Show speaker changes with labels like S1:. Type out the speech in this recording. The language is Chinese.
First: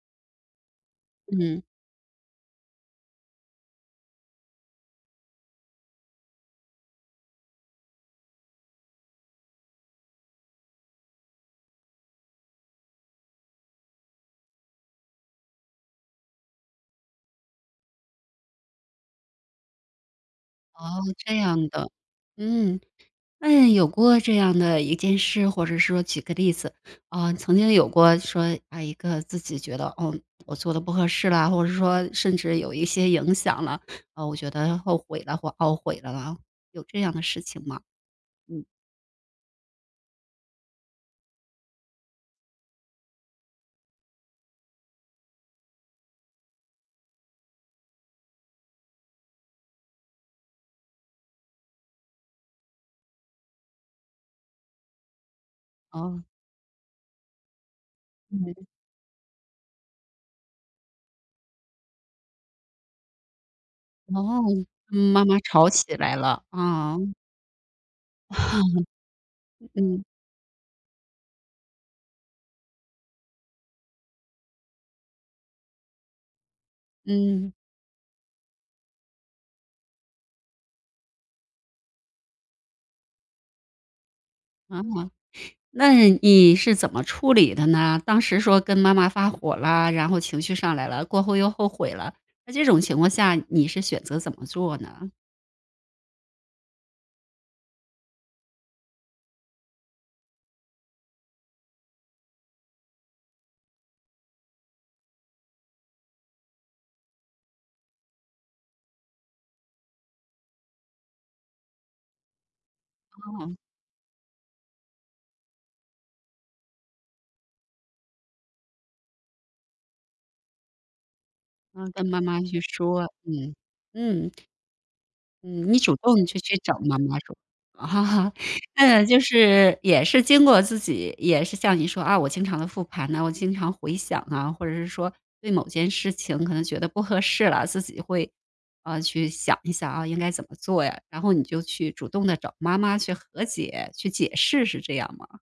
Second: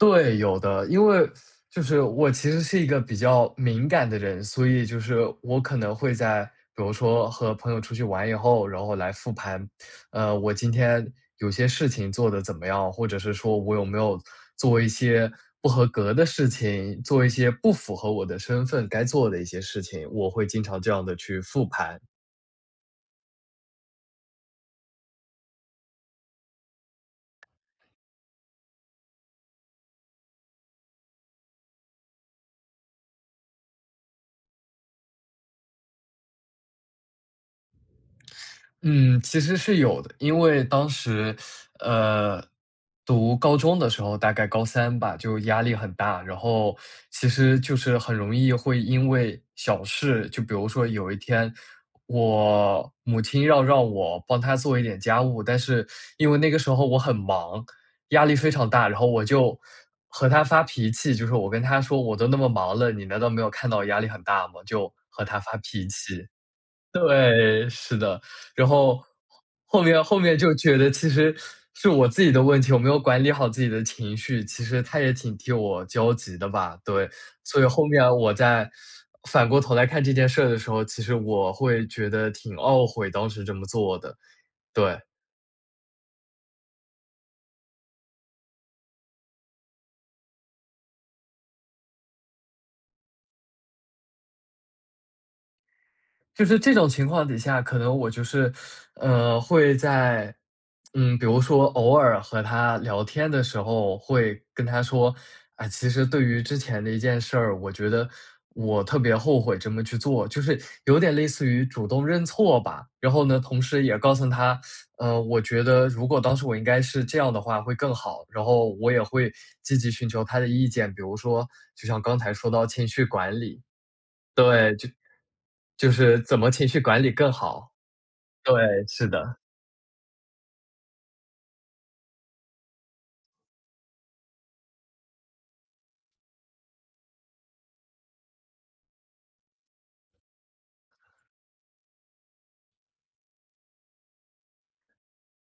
S1: 对，有的。因为，
S2: 嗯。
S1: 就是我其实是一个比较敏感的人，所以就是我可能会在比如说和朋友出去玩以后，然后来复盘。呃，我今天有些事情做得怎么样，或者是说我有没有做一些不合格的事情，做一些不符合我的身份该做的一些事情，我会经常这
S2: 哦，
S1: 样地
S2: 这
S1: 去复
S2: 样的，
S1: 盘。
S2: 嗯，那有过这样的一件事或者说举个例子。啊，曾经有过说，啊，一个自己觉得，哦，我做得不合适了，或者说甚至有一些影响了，啊，我觉得后悔了或懊悔了啊，有这样的事情吗？嗯。
S1: 嗯，其实是有的。因为当时，呃，读高中的时候，大概高3吧，就压力很大。然后其实就是很容易会因为小事就比如说有一天我母亲要让我帮她做一点家务，但是
S2: 哦。
S1: 因为那个时候我很忙，压力非
S2: 嗯。
S1: 常大，然后我就和她发脾气，就是我跟她说我都那么忙了，你难道没有看到我压力很
S2: 哦，
S1: 大吗？就
S2: 妈
S1: 和
S2: 妈
S1: 她发
S2: 吵
S1: 脾
S2: 起来
S1: 气。
S2: 了，啊。
S1: 对，是的，然后，后面
S2: 嗯。
S1: 后面就觉得其实是我自己的问题，我没有管理好自己的情绪，其实她也挺替我焦急的吧，对。
S2: 嗯。
S1: 所以后面我再反过头来看这件事儿的时候，其实我会觉得挺懊悔，当时这么做的，
S2: 啊。
S1: 对。
S2: 那你是怎么处理的呢？当时说跟妈妈发火啦，然后情绪上来了，过后又后悔了。那这种情况下你是选择怎么做呢？
S1: 就是这种情况底下，可能我就是，呃，会在，嗯，比如说偶尔和她聊天的时候，会跟她说，啊，其实对于之前的一件事儿，我觉得我特别后悔这么去做。就是有点类似于主动认错吧，然后呢，
S2: 啊。
S1: 同时也告诉她，呃，我觉得如果当时我应该是这样的话会更好，然后我也会积极寻求她的意见，比如说就
S2: 啊，
S1: 像
S2: 跟
S1: 刚
S2: 妈
S1: 才
S2: 妈
S1: 说
S2: 去
S1: 到情
S2: 说，
S1: 绪管
S2: 嗯，
S1: 理。
S2: 嗯。
S1: 对，就
S2: 嗯，你
S1: 就
S2: 主
S1: 是
S2: 动去
S1: 怎么
S2: 去
S1: 情
S2: 找
S1: 绪
S2: 妈
S1: 管理
S2: 妈
S1: 更
S2: 说。
S1: 好。
S2: 啊，
S1: 对，
S2: 嗯，
S1: 是
S2: 就
S1: 的。
S2: 是也是经过自己也是像你说啊，我经常地复盘啊，我经常回想啊，或者是说对某件事情可能觉得不合适了，自己会，啊，去想一想啊，应该怎么做呀，然后你就去主动地找妈妈去和解、去解释是这样吗？